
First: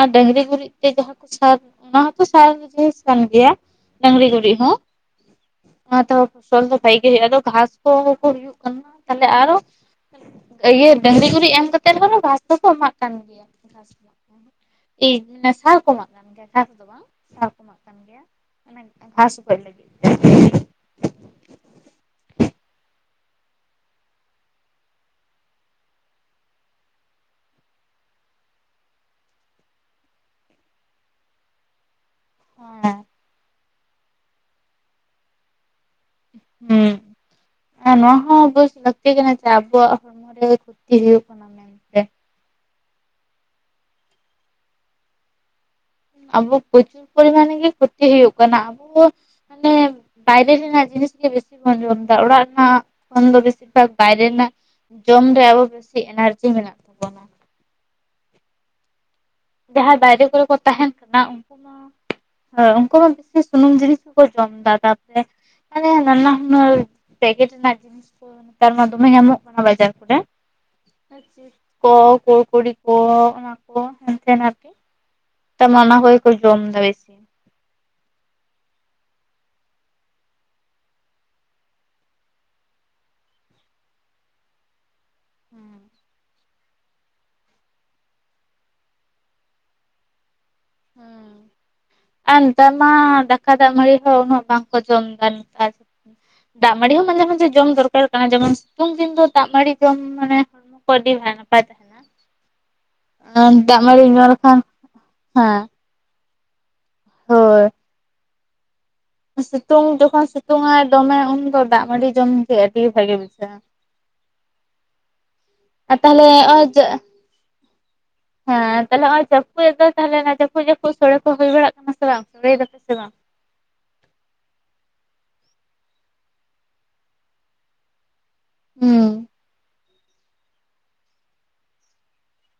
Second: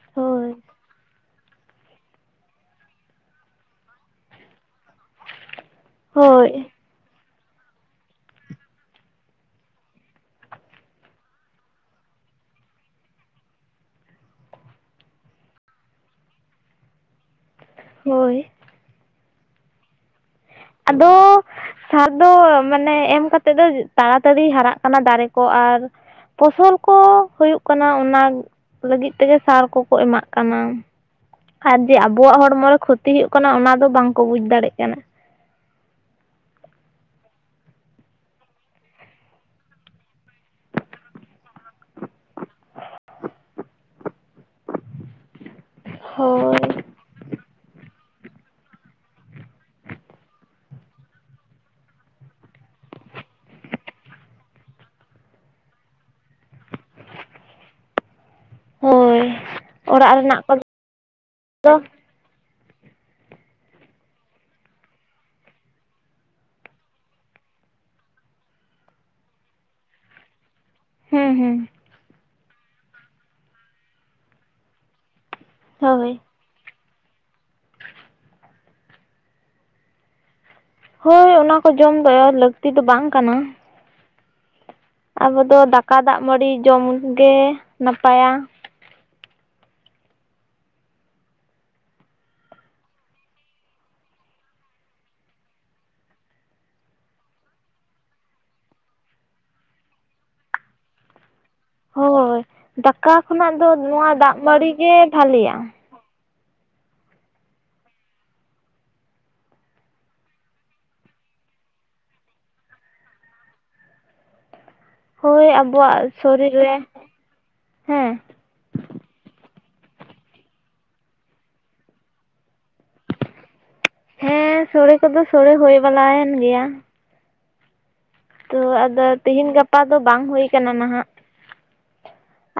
S1: ᱟᱨ ᱰᱟᱺᱝᱨᱤ
S2: ᱦᱳᱭ
S1: ᱜᱩᱨᱤᱡ ᱛᱮ ᱡᱟᱦᱟᱸ ᱥᱟᱨ ᱚᱱᱟ ᱦᱚᱸᱛᱚ ᱥᱟᱨ ᱜᱮᱱᱤᱥ ᱠᱟᱱ ᱜᱮᱭᱟ ᱰᱟᱺᱝᱨᱤ ᱜᱩᱨᱤᱡ ᱦᱚᱸ᱾ ᱚᱱᱟ ᱛᱚ
S2: ᱦᱳᱭ
S1: ᱯᱷᱚᱥᱚᱞ ᱫᱚ ᱵᱷᱟᱜᱮ ᱜᱮ ᱦᱩᱭᱩᱜᱼᱟ, ᱟᱫᱚ ᱜᱷᱟᱥ ᱠᱚ ᱦᱩᱭᱩᱜ ᱠᱟᱱᱟ, ᱛᱟᱦᱞᱮ ᱟᱨᱚ ᱤᱭᱟᱹ ᱰᱟᱺᱝᱨᱤ ᱜᱩᱨᱤᱡ ᱮᱢ ᱠᱟᱛᱮᱫ ᱦᱚᱸ ᱜᱷᱟᱥ ᱫᱚᱠᱚ ᱮᱢᱟᱜ ᱠᱟᱱ ᱜᱮᱭᱟ᱾ [unintelligible] ᱥᱟᱨ ᱠᱚ ᱮᱢᱟᱜ ᱠᱟᱱ ᱜᱮᱭᱟ ᱜᱷᱟᱥ ᱫᱚ ᱵᱟᱝ ᱥᱟᱨ ᱠᱚ ᱮᱢᱟᱜ
S2: ᱦᱳᱭ
S1: [inaudible] ᱜᱷᱟᱥ ᱜᱚᱡᱽ ᱞᱟᱹᱜᱤᱫ [unintelligible]
S2: ᱟᱫᱚᱻᱻ ᱥᱟᱨ ᱫᱚ ᱢᱟᱱᱮ ᱮᱢ ᱠᱟᱛᱮᱫ ᱫᱚ ᱛᱟᱲᱟᱛᱟᱲᱤ ᱦᱟᱨᱟᱜ ᱠᱟᱱᱟ ᱫᱟᱨᱮ ᱠᱚ ᱟᱨ, ᱯᱷᱚᱥᱚᱞ ᱠᱚ ᱦᱩᱭᱩᱜ ᱠᱟᱱᱟ ᱚᱱᱟ ᱞᱟᱹᱜᱤᱫ ᱛᱮᱜᱮ ᱥᱟᱨ ᱠᱚ ᱠᱚ ᱮᱢᱟᱜ ᱠᱟᱱᱟ᱾ ᱟᱨ ᱡᱮ ᱟᱵᱚᱣᱟᱜ ᱦᱚᱲᱢᱚ ᱨᱮ ᱠᱷᱚᱛᱤ ᱦᱩᱭᱩᱜ ᱠᱟᱱᱟ ᱚᱱᱟ ᱫᱚ ᱵᱟᱝ ᱠᱚ ᱵᱩᱡ ᱫᱟᱲᱮᱜ ᱠᱟᱱᱟ᱾
S1: ᱦᱩᱸ ᱦᱮᱸ ᱱᱚᱣᱟ ᱦᱚᱸ ᱵᱮᱩᱡᱽ ᱞᱟᱹᱠᱛᱤ ᱠᱟᱱᱟ ᱡᱮ ᱟᱵᱚᱣᱟᱜ ᱦᱚᱲᱢᱚ ᱨᱮ ᱠᱷᱚᱛᱤ ᱦᱩᱭᱩᱜ ᱠᱟᱱᱟ᱾ ᱢᱮᱱᱛᱮ ᱟᱵᱚ
S2: ᱦᱳᱭ
S1: ᱯᱨᱚᱪᱩᱨ ᱯᱚᱨᱤᱢᱟᱱ ᱜᱮ ᱠᱷᱚᱛᱤ ᱦᱩᱭᱩᱜ ᱠᱟᱱᱟ᱾ ᱟᱵᱚ ᱢᱟᱱᱮ, ᱵᱟᱭᱨᱮ ᱨᱮᱱᱟᱜ ᱡᱤᱱᱤᱥ ᱜᱮ ᱵᱮᱥᱤ ᱵᱚᱱ ᱡᱚᱢ ᱫᱟ ᱚᱲᱟᱜ ᱨᱮᱱᱟᱜ ᱠᱷᱚᱱ ᱫᱚ ᱵᱮᱥᱤ ᱫᱚ ᱵᱷᱟᱜᱽ ᱵᱟᱭᱨᱮ ᱨᱮᱱᱟᱜ ᱡᱚᱢ ᱨᱮᱭᱟ ᱵᱚ ᱵᱮᱥᱤ ᱮᱱᱟᱨᱡᱤ ᱢᱮᱱᱟᱜ ᱛᱟᱵᱚᱱᱟ᱾
S2: ᱦᱳᱭᱻ
S1: ᱡᱟᱦᱟᱸᱭ ᱵᱟᱭᱨᱮ ᱠᱚᱨᱮ ᱠᱚ ᱛᱟᱦᱮᱱ ᱠᱟᱱᱟ ᱩᱱᱠᱩ ᱢᱟ, ᱦᱮᱸ ᱩᱱᱠᱩ ᱢᱟ ᱵᱮᱥᱤ ᱥᱩᱱᱩᱢ ᱡᱤᱱᱤᱥ ᱠᱚᱠᱚ ᱡᱚᱢ ᱫᱟ, ᱛᱟᱯᱚᱨᱮ ᱦᱮ ᱱᱟᱱᱟ ᱦᱩᱱᱟᱹᱨ ᱯᱮᱠᱮᱴ ᱨᱮᱱᱟᱜ ᱡᱤᱱᱤᱥ ᱠᱚ ᱱᱮᱛᱟᱨ ᱢᱟ ᱫᱚᱢᱮ ᱧᱟᱢᱚᱜ ᱠᱟᱱᱟ ᱵᱟᱡᱟᱨ ᱠᱚᱨᱮ᱾
S2: ᱦᱩᱸ ᱦᱩᱸ
S1: ᱠᱚ ᱠᱩᱲ ᱠᱩᱲᱤ ᱠᱚ ᱚᱱᱟ ᱠᱚ ᱦᱮᱱᱛᱮ ᱱᱟᱛᱮ ᱱᱮᱛᱟᱨ ᱢᱟ ᱚᱱᱟ ᱠᱚᱜᱮ
S2: ᱦᱳᱭ
S1: ᱠᱚ ᱡᱚᱢᱫᱟ ᱵᱮᱥᱤ
S2: [inaudible] ᱦᱳᱭ ᱚᱱᱟ ᱠᱚ ᱡᱚᱢ ᱫᱚ ᱞᱟᱹᱠᱛᱤ ᱫᱚ ᱵᱟᱝ ᱠᱟᱱᱟ ᱟᱵᱚᱫᱚ ᱫᱟᱠᱟ
S1: ᱦᱩᱸ
S2: ᱫᱟᱜ ᱢᱟᱹᱲᱤ ᱡᱚᱢᱜᱮ ᱱᱟᱯᱟᱭᱟ
S1: ᱦᱮᱸ ᱟᱨ ᱱᱮᱛᱟᱨ ᱢᱟ ᱫᱟᱠᱟ ᱫᱟᱜ ᱢᱟᱹᱲᱤ ᱦᱚᱸ ᱩᱱᱟᱹᱜ ᱵᱟᱠᱚ ᱡᱚᱢ ᱫᱟ ᱱᱮᱛᱟᱨ ᱫᱟᱜ ᱢᱟᱲᱤ ᱦᱚᱸ ᱢᱟᱡᱷᱮ ᱢᱟᱡᱷᱮ ᱡᱚᱢ ᱫᱚᱨᱠᱟᱨ ᱠᱟᱱᱟ ᱡᱮᱢᱚᱱ ᱥᱤᱛᱩᱝ ᱫᱤᱱ ᱫᱚ ᱫᱟᱜ ᱢᱟᱲᱤ ᱡᱚᱢ ᱢᱟᱱᱮ ᱚᱱᱟ ᱠᱚ ᱟ. ᱰᱤ
S2: ᱦᱳᱭ ᱫᱟᱠᱟ ᱠᱷᱚᱱᱟᱜ ᱫᱚ
S1: ᱫᱟᱜ ᱢᱟᱹᱲᱤ
S2: ᱱᱚᱣᱟ
S1: ᱧᱩ ᱞᱮᱠᱷᱟᱱ
S2: ᱫᱟᱜᱢᱟᱲᱤ ᱜᱮ ᱵᱷᱟᱞᱤᱭᱟ
S1: ᱦᱮᱸ ᱦᱳᱭ ᱥᱤᱛᱩᱝ ᱡᱚᱠᱷᱚᱱ ᱥᱤᱛᱩᱝ ᱟᱭ ᱫᱚᱢᱮ ᱩᱱ ᱫᱚ ᱫᱟᱜ ᱢᱟᱲᱤ ᱡᱚᱢᱜᱮ ᱟᱹᱰᱤ ᱵᱷᱟᱜᱤ ᱵᱩᱡᱷᱟᱹᱜᱼᱟ [inaudible]
S2: ᱦᱳᱭ
S1: ᱟᱨ
S2: ᱟᱵᱚᱣᱟᱜ
S1: ᱛᱟᱦᱚᱞᱮ
S2: ᱥᱚᱨᱤᱨ
S1: ᱱᱚᱜᱼᱚᱭ
S2: ᱨᱮ
S1: ᱡᱮ
S2: ᱦᱮᱸ
S1: ᱦᱮᱸ ᱛᱟᱦᱚᱞᱮ ᱦᱚᱜᱚᱭ ᱡᱟᱹᱯᱩᱫ ᱮᱫᱚᱭ ᱛᱟᱦᱚᱞᱮ ᱚᱱᱟ ᱡᱟᱹᱯᱩᱫ ᱡᱟᱹᱯᱩᱫ ᱥᱚᱲᱮ ᱠᱚ ᱦᱩᱭ ᱵᱟᱲᱟᱜ ᱠᱟᱱᱟ ᱥᱮ ᱵᱟᱝ ᱥᱚᱲᱮᱭ ᱫᱟᱯᱮ ᱥᱮ ᱵᱟᱝ
S2: ᱦᱮᱸ ᱥᱚᱲᱮ ᱠᱚᱫᱚ ᱥᱚᱲᱮ ᱦᱩᱭ ᱵᱟᱲᱟᱭᱮᱱ ᱜᱮᱭᱟ ᱛᱚ
S1: ᱦᱩᱸ
S2: ᱟᱫᱚ ᱛᱤᱦᱮᱧ ᱜᱟᱯᱟ ᱫᱚ ᱵᱟᱝ ᱦᱩᱭᱩ ᱠᱟᱱᱟ ᱱᱟᱦᱟᱜ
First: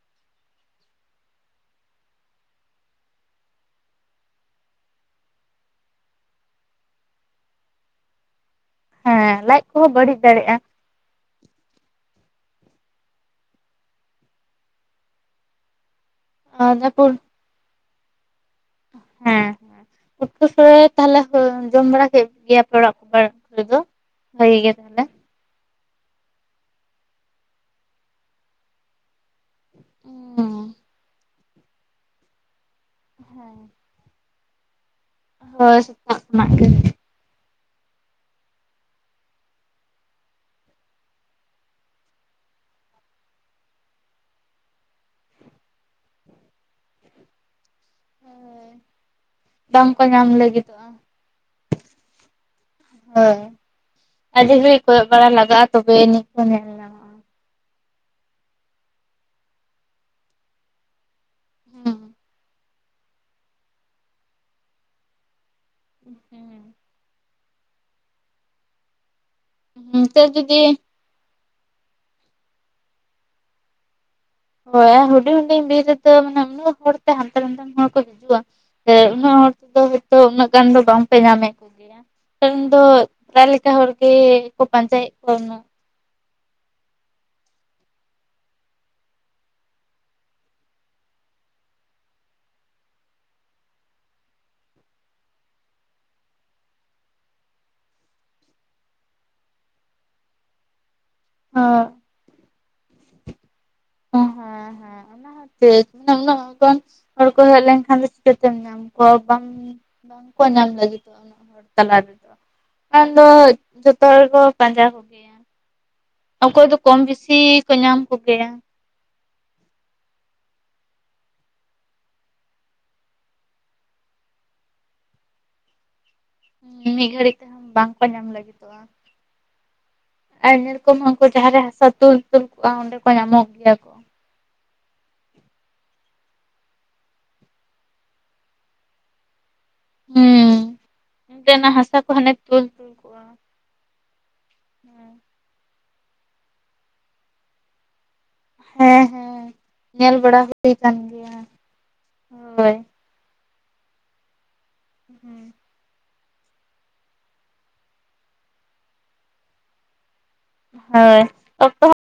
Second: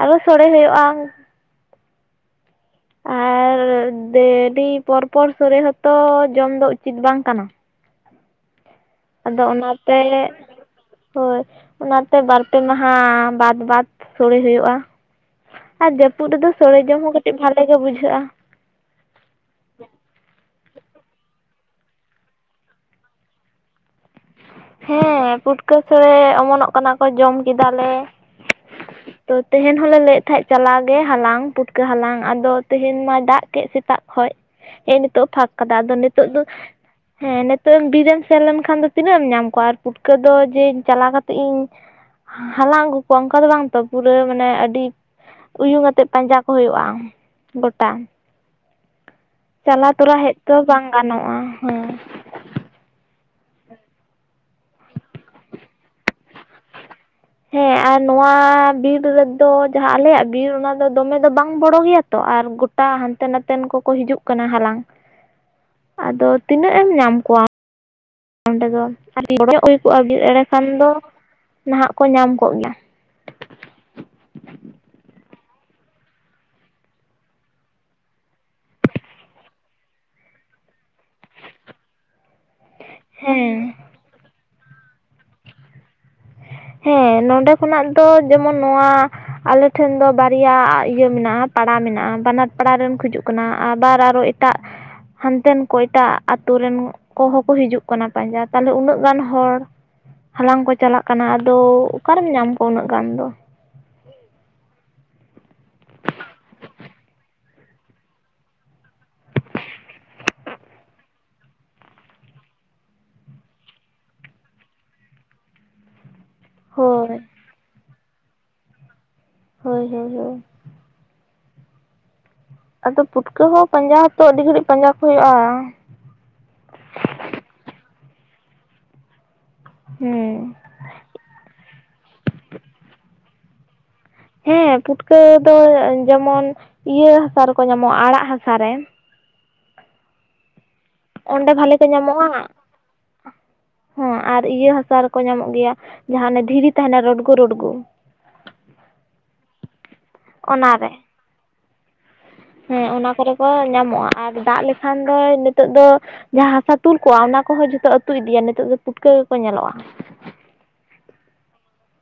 S2: ᱟᱨᱚ ᱥᱚᱲᱮ ᱦᱩᱭᱩᱜᱼᱟ ᱟᱨ ᱫᱮᱞᱤ ᱯᱚᱨ ᱯᱚᱨ ᱥᱳᱲᱮ ᱦᱚᱛᱚ ᱡᱚᱢ ᱫᱚ ᱩᱪᱤᱛ ᱵᱟᱝ ᱠᱟᱱᱟ
S1: ᱦᱮᱸ
S2: ᱟᱫᱚ
S1: ᱞᱟᱡ ᱠᱚᱦᱚᱸ
S2: ᱚᱱᱟᱛᱮ
S1: ᱵᱟᱹᱲᱤᱡ ᱫᱟᱲᱮᱭᱟᱜᱼᱟ
S2: ᱦᱳᱭ ᱚᱱᱟᱛᱮ ᱵᱟᱨᱯᱮ ᱢᱟᱦᱟ ᱵᱟᱫᱽ ᱵᱟᱫᱽ ᱥᱳᱲᱮ ᱦᱩᱭᱩᱜᱼᱟ ᱟᱨ ᱡᱟᱹᱯᱩᱫ ᱨᱮᱫᱚ ᱥᱳᱲᱮ ᱡᱚᱢ
S1: ᱡᱟᱹᱯᱩᱫ
S2: ᱦᱚᱸ ᱠᱟᱹᱴᱤᱡ ᱵᱷᱟᱞᱮ ᱜᱮ ᱵᱩᱡᱷᱟᱹᱜᱼᱟ
S1: ᱦᱮᱸ ᱦᱮᱸ ᱯᱩᱴᱠᱟᱹ ᱥᱳᱲᱮ ᱛᱟᱦᱚᱞᱮ ᱦᱳᱭ ᱡᱚᱢ ᱵᱟᱲᱟ ᱠᱮᱫ ᱜᱮᱭᱟ ᱯᱮ ᱚᱲᱟᱜ ᱠᱚ ᱠᱚᱨᱮᱫᱚ ᱵᱷᱟᱜᱤ ᱜᱮ ᱛᱟᱦᱚᱞᱮ
S2: ᱦᱮᱸ ᱯᱩᱴᱠᱟᱹ ᱥᱲᱮ ᱚᱢᱚᱱᱚᱜ ᱠᱟᱱᱟ ᱠᱚ ᱡᱚᱢ ᱠᱮᱫᱟᱞᱮ ᱛᱚ ᱛᱮᱦᱮᱱ ᱦᱚᱞᱮ ᱞᱟᱹᱭᱮᱫ ᱛᱟᱦᱮᱸᱫ
S1: ᱦᱮᱸ
S2: ᱪᱟᱞᱟᱣ ᱜᱮ ᱦᱟᱞᱟᱝ ᱯᱩᱴᱠᱟᱹ ᱦᱟᱞᱟᱝ ᱟᱫᱚ ᱛᱮᱦᱮᱧ ᱢᱟᱭ ᱫᱟᱜ ᱠᱮᱫ ᱥᱮᱛᱟᱜ ᱠᱷᱚᱡ ᱦᱮᱜ ᱱᱤᱛᱚᱜ ᱯᱷᱟᱸᱠ ᱠᱟᱫᱟ
S1: ᱦᱳᱭ
S2: ᱟᱫᱚ
S1: ᱥᱮᱛᱟᱜ
S2: ᱱᱤᱛᱚᱜ ᱫᱚ
S1: ᱠᱷᱚᱱᱟᱜ ᱜᱮ
S2: ᱦᱮᱸ ᱱᱤᱛᱚᱜ ᱮᱢ ᱵᱤᱨᱮᱢ ᱥᱮᱱ ᱞᱮᱱᱠᱷᱟᱱ ᱫᱚ ᱛᱤᱱᱟᱹᱜ ᱮᱢ ᱧᱟᱢ ᱠᱚᱣᱟ ᱟᱨ ᱯᱩᱴᱠᱟᱹ ᱫᱚ ᱡᱮ ᱪᱟᱞᱟᱣ ᱠᱟᱛᱮᱜ ᱤᱧ ᱦᱟᱞᱟᱝ ᱟᱹᱜᱩ ᱠᱚᱣᱟ ᱚᱱᱠᱟ ᱫᱚ ᱵᱟᱝ ᱛᱚ ᱯᱩᱨᱟᱹ ᱢᱟᱱᱮ ᱟᱹᱰᱤ ᱩᱭᱩᱝ ᱟᱛᱮᱫ ᱯᱟᱸᱡᱟ ᱠᱚ ᱦᱩᱭᱩᱜᱼᱟ ᱜᱚᱴᱟ
S1: ᱦᱳᱭ ᱵᱟᱝ
S2: ᱪᱟᱞᱟᱣ
S1: ᱠᱚ
S2: ᱛᱚᱨᱟ
S1: ᱧᱟᱢ
S2: ᱦᱮᱡ ᱛᱚ ᱵᱟᱝ
S1: ᱞᱟᱹᱜᱤᱫᱚᱜᱼᱟ
S2: ᱜᱟᱱᱚᱜᱼᱟ ᱦᱮᱸ
S1: ᱦᱮ ᱟᱰᱤ ᱜᱷᱟᱲᱤᱡ ᱠᱚᱭᱚᱜ ᱵᱟᱲᱟ ᱞᱟᱜᱟᱜᱼᱟ ᱛᱚᱵᱮ ᱟᱹᱱᱤᱡ ᱠᱚ ᱧᱟᱢᱚᱜ ᱧᱟᱢᱚᱜᱼᱟ
S2: ᱦᱮᱸ ᱟᱨ ᱱᱚᱣᱟ ᱵᱤᱨ ᱨᱮᱫᱚ ᱡᱟᱦᱟ ᱟᱞᱮᱭᱟᱜ ᱵᱤᱨ ᱚᱱᱟ ᱫᱚ ᱫᱚᱢᱮ ᱫᱚ ᱵᱟᱝ ᱵᱚᱲᱚ ᱜᱮᱭᱟ ᱛᱚ ᱟᱨ ᱜᱚᱴ ᱴᱟ ᱦᱟᱱᱛᱮ ᱱᱟᱛᱮᱱ ᱠᱚᱠᱚ ᱦᱤᱡᱩᱜ ᱠᱟᱱᱟ ᱦᱟᱞᱟᱝ ᱟᱫᱚ ᱛᱤᱱᱟᱹᱜ ᱮᱢ ᱧᱟᱢ ᱠᱚᱣᱟ ᱚᱸᱰᱮ ᱫᱚ ᱟᱨ [unintelligible] ᱦᱩᱭ ᱠᱚᱜᱼᱟ ᱵᱤᱨ
S1: ᱱᱤᱛᱚᱜ
S2: ᱮᱲᱮ
S1: ᱡᱩᱫᱤ
S2: ᱠᱷᱟᱱ ᱫᱚ ᱱᱟᱦᱟᱜ ᱠᱚ ᱧᱟᱢ ᱠᱚᱜ ᱜᱮᱭᱟ
S1: ᱦᱳᱭ ᱟᱨ ᱦᱩᱰᱤᱧ ᱦᱩᱰᱤᱧ ᱵᱤᱨ ᱨᱮᱫᱚ ᱢᱟᱱᱮ ᱩᱱᱟᱹᱜ ᱦᱚᱲᱛᱮ ᱦᱟᱱᱛᱮ ᱱᱟᱛᱮ ᱦᱚᱲ ᱠᱚ ᱦᱤᱡᱩᱜᱼᱟ ᱥᱮ ᱩᱱᱟᱹᱜ ᱦᱚᱲ ᱛᱮᱫᱚ ᱦᱳᱭᱛᱚ ᱩᱱᱟᱹᱜ ᱜᱟᱱ ᱫᱚ ᱵᱟᱝᱯᱮ ᱧᱟᱢᱮᱫ ᱠᱚ ᱜᱮᱭᱟ ᱩᱱ ᱫᱚ ᱯᱨᱟᱭ ᱞᱮᱠᱟ
S2: ᱦᱮᱸ
S1: ᱦᱚᱲ ᱜᱮᱠᱚ ᱯᱟᱸᱡᱟᱭᱮᱫ ᱠᱚᱣᱟ ᱩᱱᱟᱹᱜ
S2: ᱦᱮᱸ ᱱᱚᱰᱮ ᱠᱷᱚᱱᱟᱜ ᱫᱚ ᱡᱮᱢᱚᱱ ᱱᱚᱣᱟ ᱟᱞᱮᱴᱷᱮᱱ ᱫᱚ ᱵᱟᱨᱭᱟ ᱤᱭᱟᱹ ᱢᱮᱱᱟᱜᱼᱟ ᱯᱟᱲᱟ ᱢᱮᱱᱟᱜᱼᱟ ᱵᱟᱱᱟᱨ ᱯᱟᱲᱟ ᱨᱮᱱ ᱠᱚ ᱦᱤᱡᱩᱜ ᱠᱟᱱᱟ ᱟᱵᱟᱨ ᱟᱨᱚ ᱮᱴᱟᱜ ᱦᱟᱱᱛᱮᱱ ᱠᱚ ᱮᱴᱟᱜ ᱟᱛᱳ ᱨᱮᱱ ᱠᱚᱦᱚᱸᱠᱚ ᱦᱤᱡᱩᱜ ᱠᱟᱱᱟ ᱯᱟᱸᱡᱟ ᱛᱟᱦᱚᱞᱮ ᱩᱱᱟᱹᱜ ᱜᱟᱱ ᱦᱚᱲ ᱦᱟᱞᱟᱝ ᱠᱚ ᱪᱟᱞᱟᱜ ᱠᱟᱱᱟ ᱾ ᱟᱫᱚ
S1: ᱦᱮᱸ
S2: ᱚᱠᱟᱨᱮᱢ ᱧᱟᱢ ᱠᱚᱣᱟ ᱩᱱᱟᱹᱜ ᱜᱟᱱ ᱫᱚ ᱾
S1: ᱚ ᱦᱮᱸ ᱦᱮᱸ ᱾ ᱚᱱᱟ ᱠᱷᱟᱛᱤᱨ ᱩᱱᱟᱹᱜ ᱩᱱᱟᱹᱜ ᱜᱟᱱ ᱦᱚᱲ ᱠᱚ ᱦᱮᱡ ᱞᱮᱱᱠᱷᱟᱱ ᱫᱚ ᱪᱤᱠᱟᱹᱛᱮᱢ ᱧᱟᱢ ᱠᱚᱣᱟ, ᱵᱟᱢ ᱵᱟᱝ ᱠᱚ ᱧᱟᱢ ᱞᱟᱜᱤᱫᱚᱜ-ᱟ ᱩᱱᱟᱹᱜ ᱦᱚᱲ ᱛᱟᱞᱟ ᱨᱮᱫᱚ᱾ ᱵᱟᱠᱷᱟᱱ ᱫᱚ ᱡᱚᱛᱚ ᱦᱚᱲ ᱵᱚ ᱯᱟᱸᱡᱟ ᱠᱚᱜᱮᱭᱟ᱾ ᱚᱠᱚᱭ ᱫᱚ ᱠᱚᱢ
S2: ᱦᱳᱭ
S1: ᱵᱮᱥᱤ ᱠᱚ ᱧᱟᱢ ᱠᱚᱜᱮᱭᱟ᱾
S2: ᱦᱳᱭ ᱦᱳᱭ ᱦᱳᱭ᱾ ᱟᱫᱚ ᱯᱩᱴᱠᱟᱹ ᱦᱚᱸ ᱯᱟᱸᱡᱟ ᱦᱚᱸᱛᱚ ᱟᱹᱰᱤ ᱜᱷᱟᱹᱲᱤᱡ ᱯᱟᱸᱡᱟ ᱠᱚ ᱦᱩᱭᱩᱜ-ᱟ᱾
S1: ᱢᱤᱫ ᱜᱷᱟᱹᱲᱤᱡ ᱛᱮᱦᱚᱸ ᱵᱟᱝ ᱠᱚ ᱧᱟᱢ ᱞᱟᱹᱜᱤᱫᱚᱜ-ᱟ
S2: ᱦᱮᱸ
S1: ᱟᱨ ᱧᱮᱞ ᱠᱚᱢ ᱩᱱᱠᱩ ᱡᱟᱦᱟᱸ ᱨᱮ ᱦᱟᱥᱟ ᱛᱩᱞ ᱛᱩᱞ ᱠᱚᱜ-ᱟ ᱚᱸᱰᱮ ᱠᱚ ᱧᱟᱢᱚᱜ ᱜᱮᱭᱟ ᱠᱚ᱾
S2: ᱦᱮᱸ ᱯᱷᱩᱴᱠᱟᱹ ᱫᱚ ᱡᱮᱢᱚᱱ ᱤᱭᱟᱹ ᱦᱟᱥᱟ ᱨᱮᱠᱚ ᱧᱟᱢᱚᱜ-ᱟ ᱟᱨᱟᱜ ᱦᱟᱥᱟ ᱨᱮ᱾
S1: ᱦᱮᱸ
S2: ᱚᱸᱰᱮ
S1: ᱚᱱᱛᱮ ᱱᱟᱜ
S2: ᱵᱷᱟᱞᱮ
S1: ᱦᱟᱥᱟ ᱠᱚ ᱦᱟᱱᱮ ᱛᱩᱞ ᱛᱩᱞ ᱠᱚᱜ-ᱟ᱾
S2: ᱦᱚᱸ ᱟᱨ ᱤᱭᱟᱹ ᱦᱟᱥᱟ ᱨᱮᱠᱚ ᱧᱟᱢᱚᱜ ᱜᱮᱭᱟ ᱡᱟᱦᱟᱸ ᱚᱱᱮ ᱫᱷᱤᱨᱤ ᱛᱟᱦᱮᱸᱱᱟ ᱨᱳᱰᱜᱳ ᱨᱳᱰᱜᱳ᱾
S1: ᱦᱮᱸ ᱦᱮᱸ ᱧᱮᱞ ᱵᱟᱲᱟ ᱦᱩᱭ
S2: ᱚᱱᱟᱨᱮ
S1: ᱠᱟᱱ ᱜᱮᱭᱟ᱾ ᱦᱳᱭ
S2: ᱦᱮᱸ ᱚᱱᱟ ᱠᱚᱨᱮ ᱠᱚ ᱧᱟᱢᱚᱜ-ᱟ ᱟᱨ ᱫᱟᱜ ᱞᱮᱠᱷᱟᱱ ᱫᱚᱭ
S1: ᱦᱩᱸ
S2: ᱱᱤᱛᱚᱜ ᱫᱚ ᱡᱟᱦᱟᱸ ᱦᱟᱥᱟ ᱛᱩᱞ ᱠᱚᱣᱟ ᱚᱱᱟ ᱠᱚᱦᱚᱸ ᱡᱚᱛᱚ ᱟᱹᱛᱩ ᱤᱫᱤᱭᱟ ᱱᱤᱛᱚᱜ ᱫᱚ ᱯᱩᱴᱠᱟᱹ ᱜᱮᱠᱚ ᱧᱮᱞᱚᱜ-ᱟ᱾
S1: ᱦᱳᱭ ᱚᱠᱛᱚ ᱦᱚᱸ